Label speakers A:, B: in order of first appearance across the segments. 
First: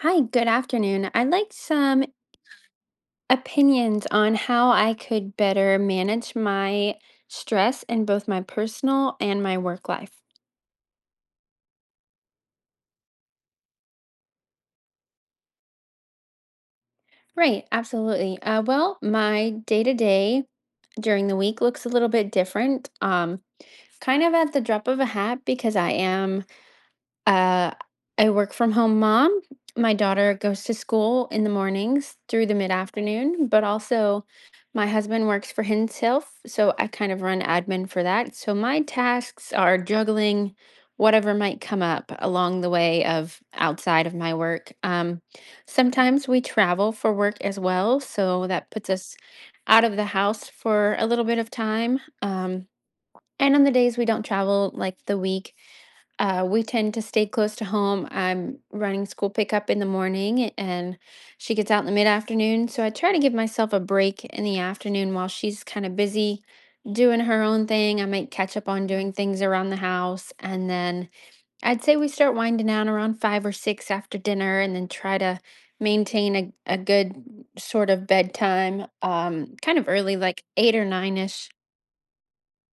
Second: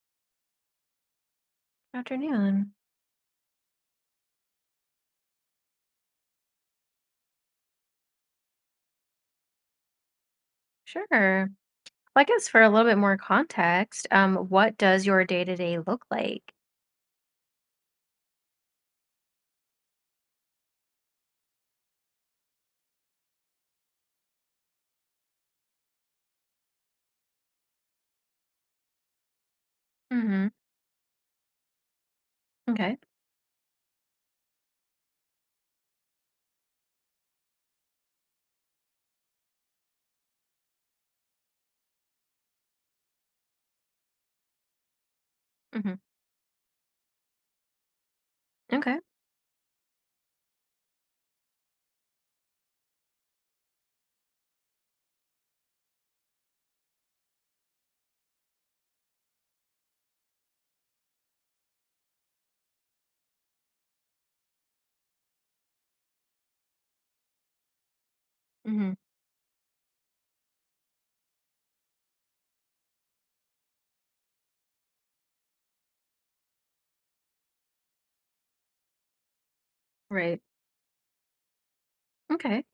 A: Hi, good afternoon. I'd like some
B: Afternoon.
A: opinions on how I could better manage my stress in both my personal and my work life.
B: Sure. Well, I guess for a little bit more context, what does your day to day look like?
A: Right, absolutely. Well, my day to day during the week looks a little bit different, kind of at the drop of a hat because Uh, I work from home mom. My daughter
B: Mm-hmm.
A: goes to school in the mornings through the
B: Okay.
A: mid-afternoon, but also my husband works for himself, so I kind of run admin for that. So my tasks are juggling whatever might come up along the way of outside of my work. Um,
B: Mm-hmm.
A: sometimes we travel for work as well, so that puts
B: Okay.
A: us out of the house for a little bit of time. And on the days we don't travel, like the week. We tend to stay close to home. I'm running school pickup in the morning and she gets out in the mid afternoon. So I try to give myself a break in the afternoon while she's kind of busy doing her own thing. I might catch up on
B: Mm-hmm.
A: doing things around the house. And then I'd say we start winding down around five or six after dinner and then try to maintain a good sort of bedtime, kind of early,
B: Right.
A: like eight or nine ish.
B: Okay.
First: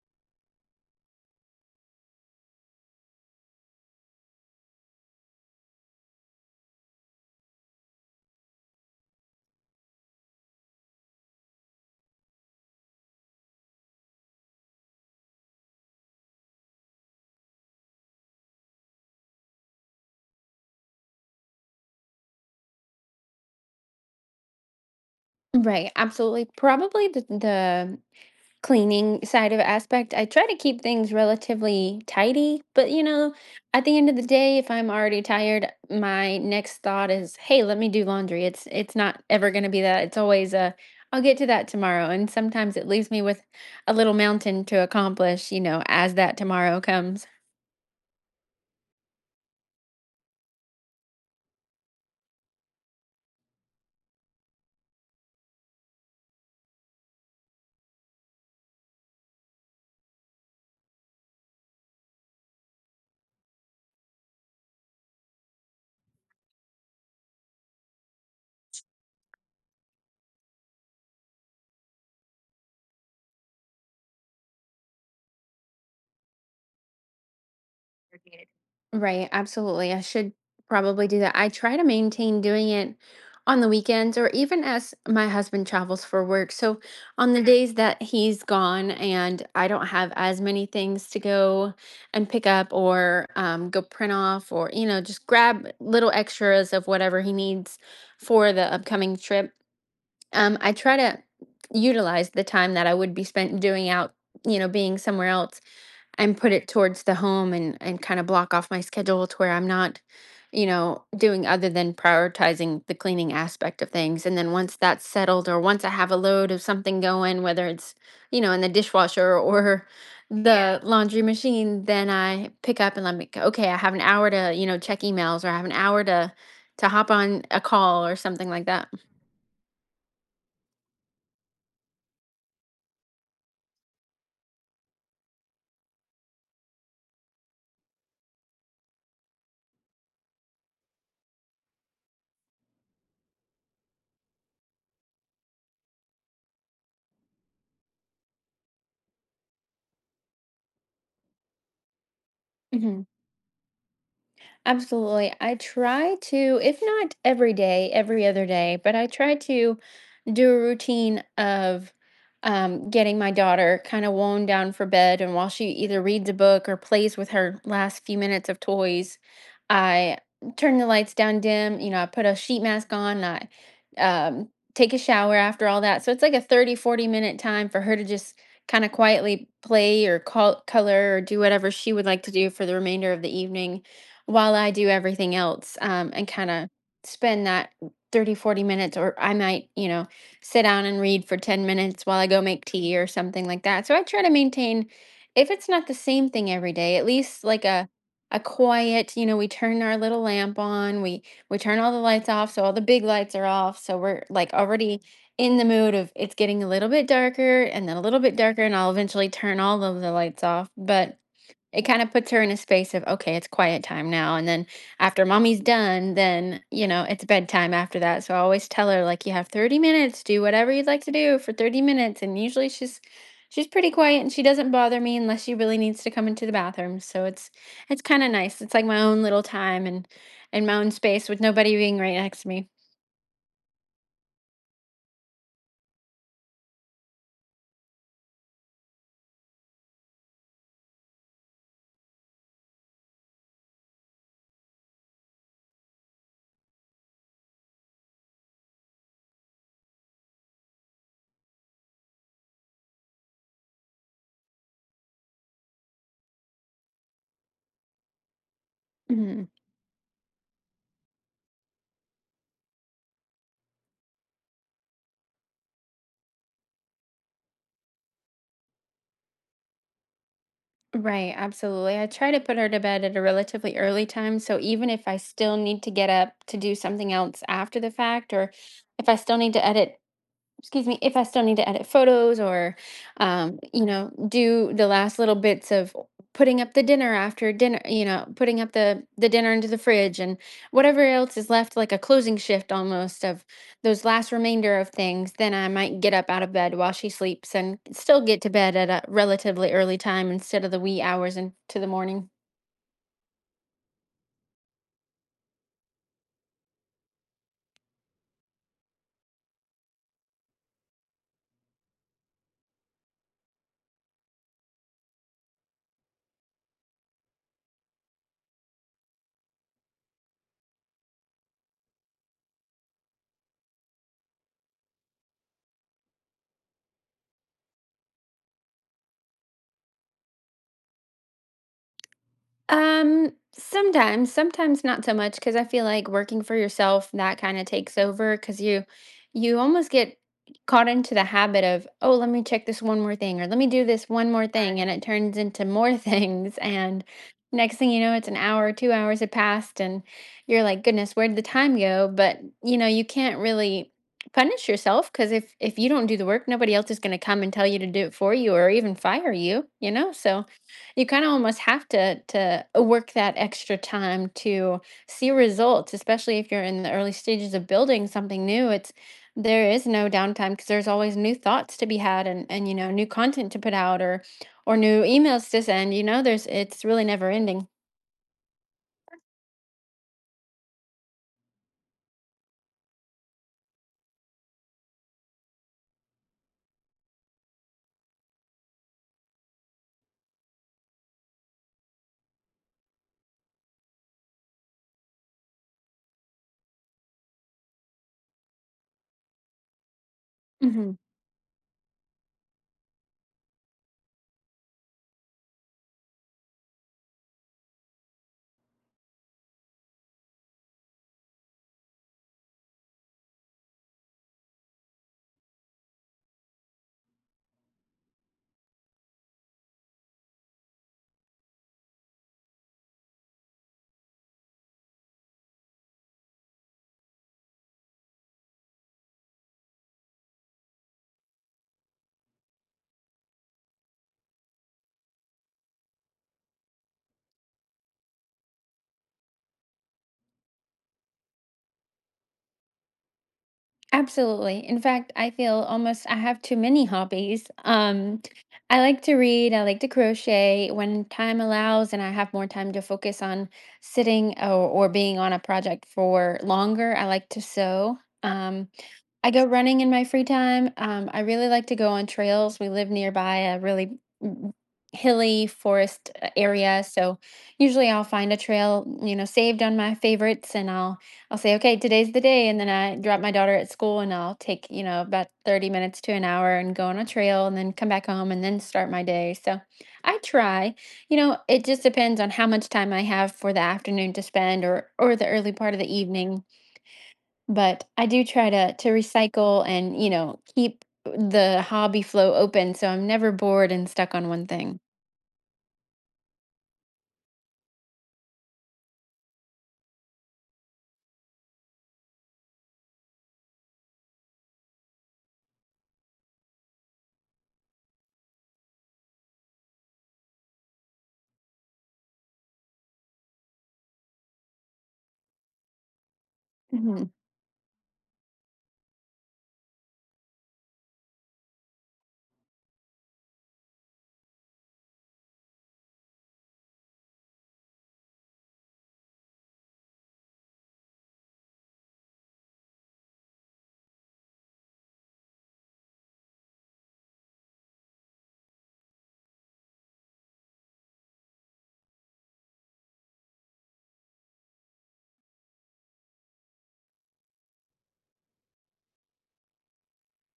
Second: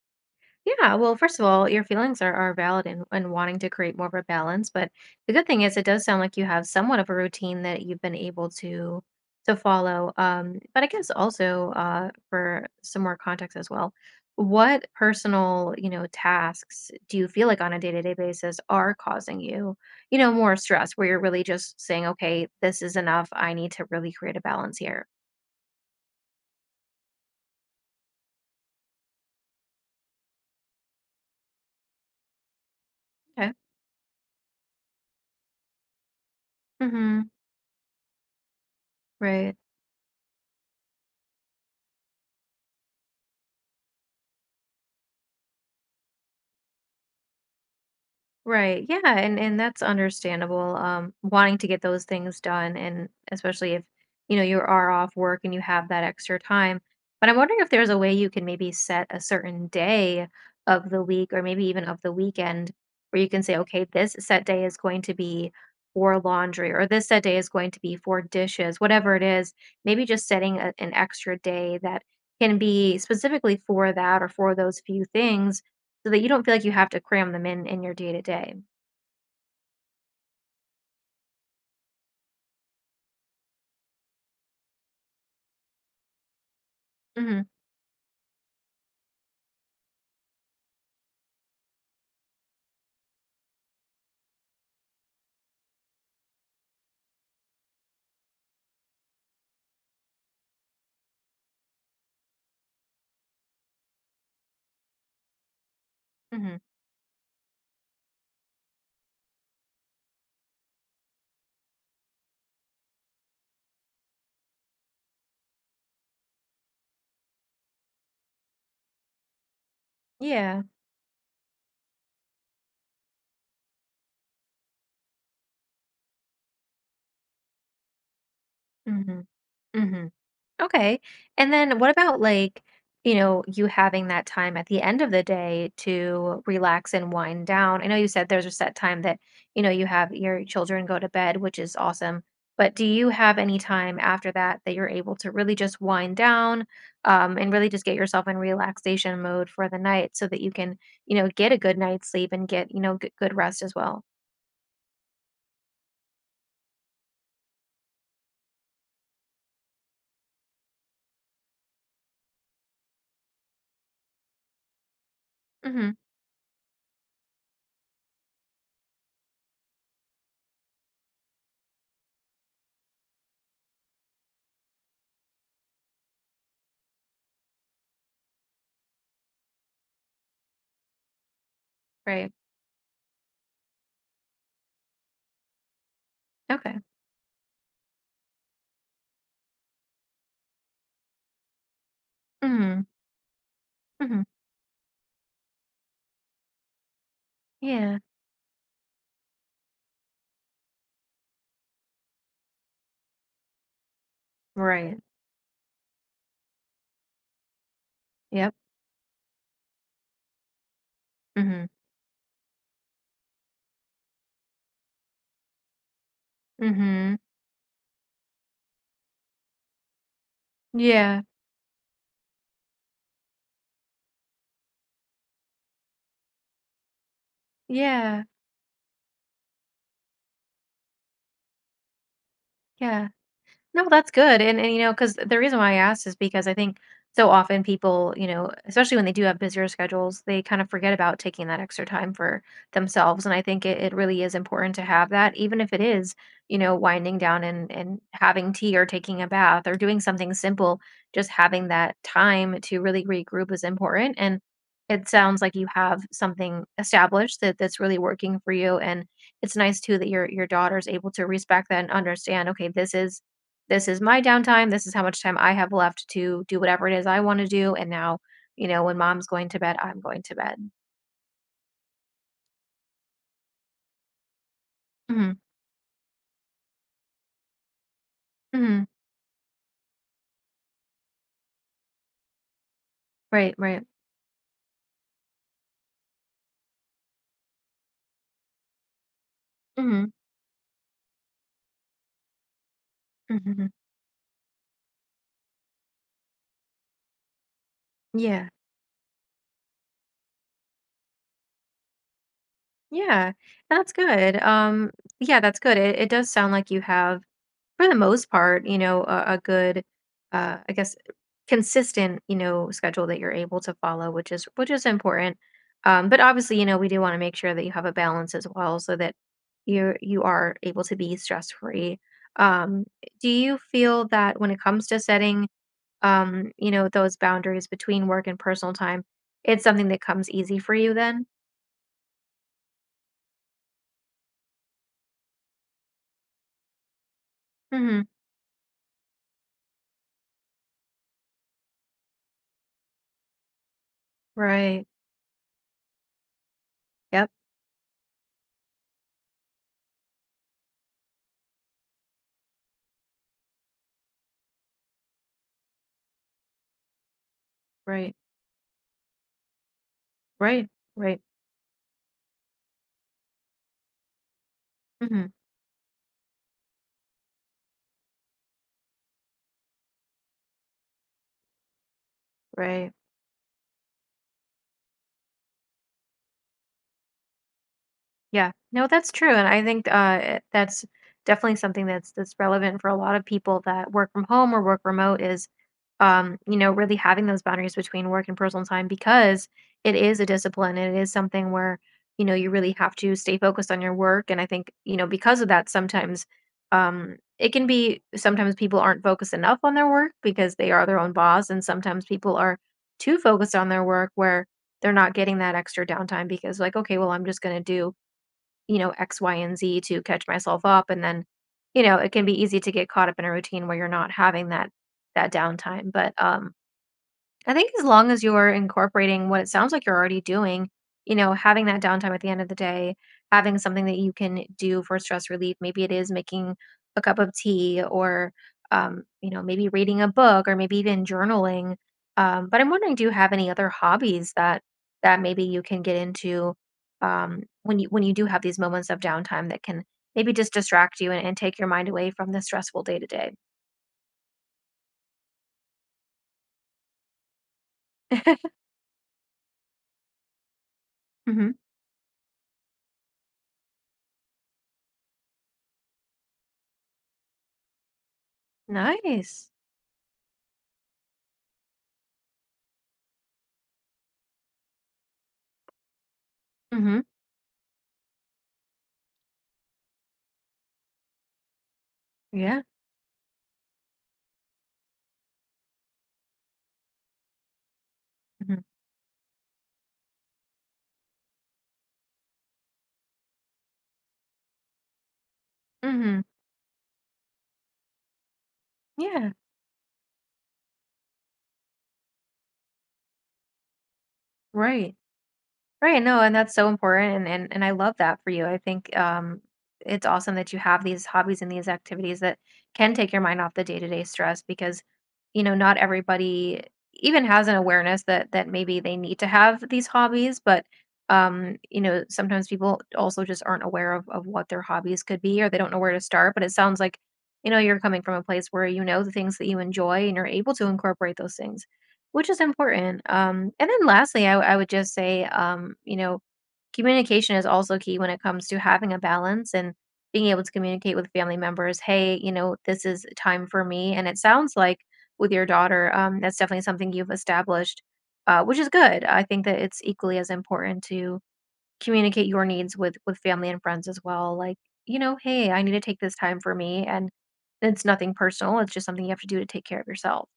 B: Yeah, well, first of all, your feelings are valid and wanting to create more of a balance. But the good thing is, it does sound like you have somewhat of a routine that you've been able to follow. But I guess also for some more context as well, what personal tasks do you feel like on a day to day basis are causing you you know more stress, where you're really just saying, okay, this is enough. I need to really create a balance here.
A: Right, absolutely. Probably cleaning side of aspect, I try to keep things relatively tidy. But, you know,
B: Okay.
A: at the end of the day, if I'm already tired, my next thought
B: Mm-hmm.
A: is, "Hey, let me do laundry." It's not ever
B: Right.
A: going to be that. It's always a, "I'll get to that tomorrow." And sometimes it leaves me with a little mountain to accomplish, you know, as that tomorrow comes.
B: Right. Yeah, and that's understandable. Wanting to get those things done, and especially if you know you are off work and you have that extra time. But I'm wondering if there's a way you can maybe set a certain day of the week, or maybe even of the weekend, where you can say, okay, this set day is going to be for laundry, or this set day is going to be for dishes, whatever it is. Maybe just setting a, an extra day that can be specifically for that or for those few things so that you don't feel like you have to cram them in your day to
A: Reviewed.
B: day.
A: Right, absolutely. I should probably do that. I try to maintain doing it on the weekends or even as my husband travels for work. So on the
B: Mhm,
A: Days that he's gone and I don't have as many things to go and pick up or go print off or, you know, just grab little extras of whatever he needs for the upcoming trip. I try to utilize the time that I would be spent doing out, you know, being somewhere else and put
B: mhm.
A: it towards the home and kind of block off my schedule to where I'm not, you know, doing other than prioritizing the cleaning aspect of things. And then once that's settled or once I have a load of something going, whether it's, you know, in the dishwasher or
B: Yeah.
A: Yeah. The laundry machine, then I pick up and let me, okay, I have an hour to, you know, check emails or I have an hour to hop on a call or something like that.
B: Mhm, mhm. Okay, and then what about, like, you know, you having that time at the end of the day to relax and wind down? I know you said there's a set time that, you know, you have your children go to bed, which is awesome, but do you have any time after that that you're able to really just wind down, and really just get yourself in relaxation mode for the night so that you can, you know, get a good night's sleep and get, you know, g good rest as well?
A: Absolutely. I try to, if not every day, every other day, but I try to do a routine of getting my daughter kind of worn down for bed. And while she
B: Mhm.
A: either reads a book or plays with her last few minutes of toys, I turn the lights down dim. You know, I put a sheet mask on, and I take a shower after all that. So it's like a 30, 40 minute time for her to just kind of quietly play or call, color or do whatever she would like to
B: Right.
A: do for the remainder of the evening while I do everything else, and kind of
B: Okay.
A: spend that 30 to 40 minutes, or I might, you know, sit down and read for 10 minutes while I go make
B: Mhm.
A: tea or something like that. So I try
B: Mhm.
A: to maintain, if it's not the same thing every day, at least like
B: Yeah.
A: a quiet, you know, we turn our little lamp on, we turn all the lights off, so all the big lights are off. So we're like
B: Right.
A: already in the mood of it's getting a little bit darker and then a little bit
B: Yep.
A: darker, and I'll eventually turn all of the lights off. But
B: Mhm.
A: it kind of puts her in a space of, okay, it's quiet time now. And then after mommy's done, then, you know,
B: Mhm.
A: it's bedtime after that. So I always tell her, like, you have 30 minutes, do whatever you'd like to
B: Yeah.
A: do for 30 minutes. And usually she's pretty quiet and she doesn't bother me unless she really needs to come into the bathroom. So it's kind
B: Yeah.
A: of nice. It's like my own little time and my own space with nobody being right next to me.
B: Yeah. No, that's good. And you know, because the reason why I asked is because I think so often people, you know, especially when they do have busier schedules, they kind of forget about taking that extra time for themselves. And I think it really is important to have that, even if it is, you know, winding down and having tea or taking a bath or doing something simple, just having that time to really regroup is important. And it sounds like you have something established that that's really working for you. And
A: Mm-hmm.
B: it's nice too that your daughter's able to respect that and understand, okay, this is my downtime. This is how much time I have left to do whatever it is I wanna do, and now, you know, when mom's going to bed, I'm going to bed.
A: Right, absolutely. I try to put her to bed at a relatively early time, so even if I
B: Mhm,
A: still need to get up to do something else after the fact, or
B: mhm.
A: if I still need to edit, excuse me, if I still need to edit photos or,
B: Right,
A: you
B: right.
A: know, do the last little bits of putting up the dinner after dinner, you know, putting up the dinner into the
B: Mhm,
A: fridge and whatever else is left, like a closing shift almost
B: mhm,
A: of
B: mhm.
A: those last remainder of things, then I might get up out of bed while she sleeps and still get
B: Yeah,
A: to bed at a relatively early time instead of the wee hours into the morning.
B: yeah. That's good. Yeah, that's good. It does sound like you have for the most part, you know, a good, I guess, consistent, you know, schedule that you're able to follow, which is important. But obviously, you know, we do want to make sure that you have a balance as well, so that you are able to be stress free. Um, do you feel that when it comes to setting, you know, those boundaries between work and personal time, it's something that comes easy for you then?
A: Sometimes not so much because I feel like working for yourself that kind of takes
B: hmm
A: over because you almost get caught into the habit of, oh, let me check this one more thing or let me do this one more thing. Right.
B: Right.
A: And it turns into more things. And
B: Yep.
A: next thing you know, it's an hour, 2 hours have passed, and you're like, goodness, where did the time go? But you know, you can't really punish yourself because if you don't do the work, nobody else is going to come and tell you to do
B: Right.
A: it for you or even fire you, you know? So
B: Right.
A: you
B: Right.
A: kind of almost have to work that extra time to see
B: hmm
A: results, especially if you're in the early stages of building something new. It's There is no downtime because there's always new thoughts to be had and you know,
B: Right.
A: new content to put out or new emails to send. You know, there's it's really never ending.
B: Yeah. No, that's true, and I think, it that's definitely something that's relevant for a lot of people that work from home or work remote is, you know, really having those boundaries between work and personal time because it is a discipline and it is something where, you know, you really have to stay focused on your work, and I think, you know, because of that, sometimes, it can be sometimes people aren't focused enough on their work because they are
A: Mhm.
B: their own boss, and sometimes people are too focused on their work where they're not getting that extra downtime because like, "Okay, well, I'm just gonna do you know, X, Y, and Z to catch myself up. And then, you know, it can be easy to get caught up in a routine where you're not having that downtime. But I think as long as you're incorporating what it sounds like you're already doing, you know, having that downtime at the end of the day, having something that you can do for stress relief. Maybe it is making a cup of tea or, you know, maybe reading a book or maybe even journaling. But I'm wondering, do you have any other hobbies that maybe you can get into when you do have these moments of downtime that can maybe just distract you and take your mind away from the stressful day to day?
A: Absolutely. In fact, I feel almost I have too many hobbies. I like to read, I like to crochet when time
B: Mhm.
A: allows and I have more time to focus on sitting or, being on a project for longer. I like to sew. I go
B: Nice.
A: running in my free time. I really like to go on trails. We live nearby a really mm, hilly forest area,
B: hmm
A: so usually I'll find a trail, you know, saved on my favorites, and I'll say, okay, today's the day. And
B: Yeah.
A: then I drop my daughter at school and I'll take, you know, about 30 minutes to an hour and go on a trail and then come back home and then
B: Mhm.
A: start my day. So I try, you know, it just depends on how much time I have for the afternoon to spend or, the early part of the
B: Mhm.
A: evening. But I do try to
B: Yeah.
A: recycle and, you know, keep the hobby flow open. So I'm never bored and stuck on one thing.
B: Right. Right. No, and that's so important and I love that for you. I think it's awesome that you have these hobbies and these activities that can take your mind off the day-to-day stress because you know not everybody even has an awareness that that maybe they need to have these hobbies, but you know sometimes people also just aren't aware of what their hobbies could be or they don't know where to start, but it sounds like
A: Mhm.
B: you know you're coming from a place where you know the things that you enjoy and you're able to incorporate those things. Which is important, and then lastly, I would just say, you know, communication is also key when it comes to having a balance and being able to communicate with family members, "Hey, you know, this is time for me," and it sounds like with your daughter, that's definitely something you've established, which is good. I think that it's equally as important to communicate your needs with family and friends as well, like, you know, "Hey, I need to take this time for me," and it's nothing personal, it's just something you have to do to take care of yourself.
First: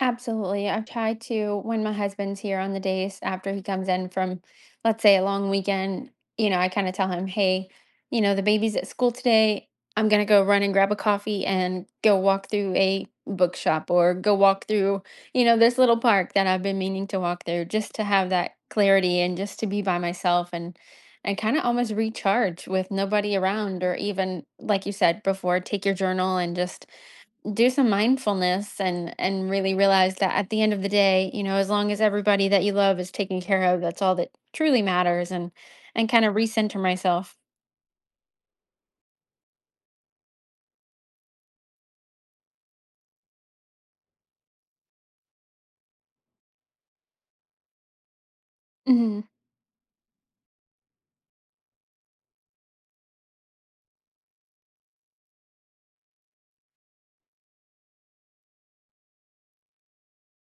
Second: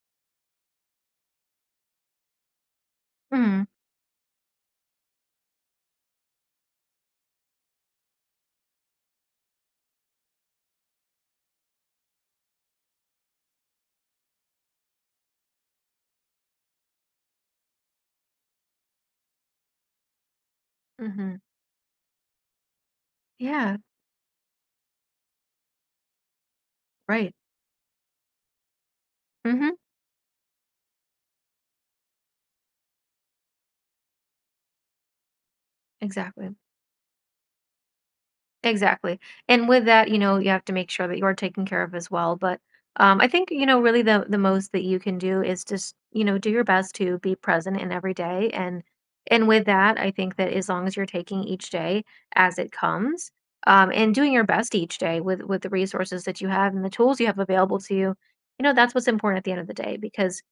A: Absolutely. I've tried to, when my husband's here on the days after he
B: Mhm,
A: comes in from, let's say, a long weekend, you know, I kind of tell him, hey, you know, the baby's at school today. I'm going to go run and grab a coffee and go walk through a bookshop or go walk through, you know, this little park that I've been meaning to walk through just to have that clarity and just to be by myself, and
B: mhm.
A: kind of almost recharge with nobody
B: Yeah.
A: around or even, like you said before, take your journal and just
B: Right.
A: do some mindfulness and
B: Mm.
A: really
B: Mhm.
A: realize that at the end of the day, you know, as long as everybody that you love is taken care of, that's all that truly matters, and kind of
B: Exactly.
A: recenter myself.
B: Exactly. And with that, you know, you have to make sure that you're taken care of as well, but I think, you know, really the most that you can do is just, you know, do your best to be present in every day
A: Hmm.
B: and with that, I think that as long as you're taking each day as it comes, and doing your best each day with the resources that you have and the tools you have available to you, you know, that's what's important at the end of the day because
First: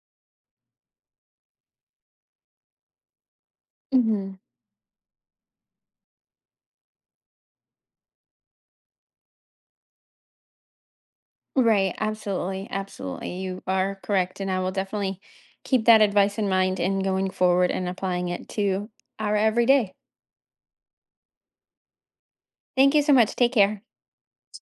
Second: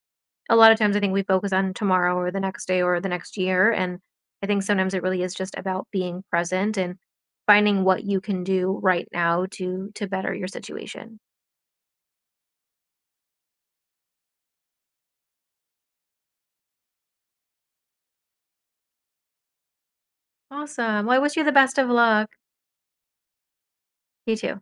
B: a lot of times I think we focus on tomorrow or the next day or the next year. And
A: Hmm.
B: I think sometimes it really is just about being present and finding what you can do right now to better your situation.
A: Right, absolutely, absolutely, you are correct, and I will definitely keep that advice in mind and going forward and applying it to our everyday.
B: Awesome. Well, I wish you the best of luck.
A: Thank you so much. Take care.
B: You too.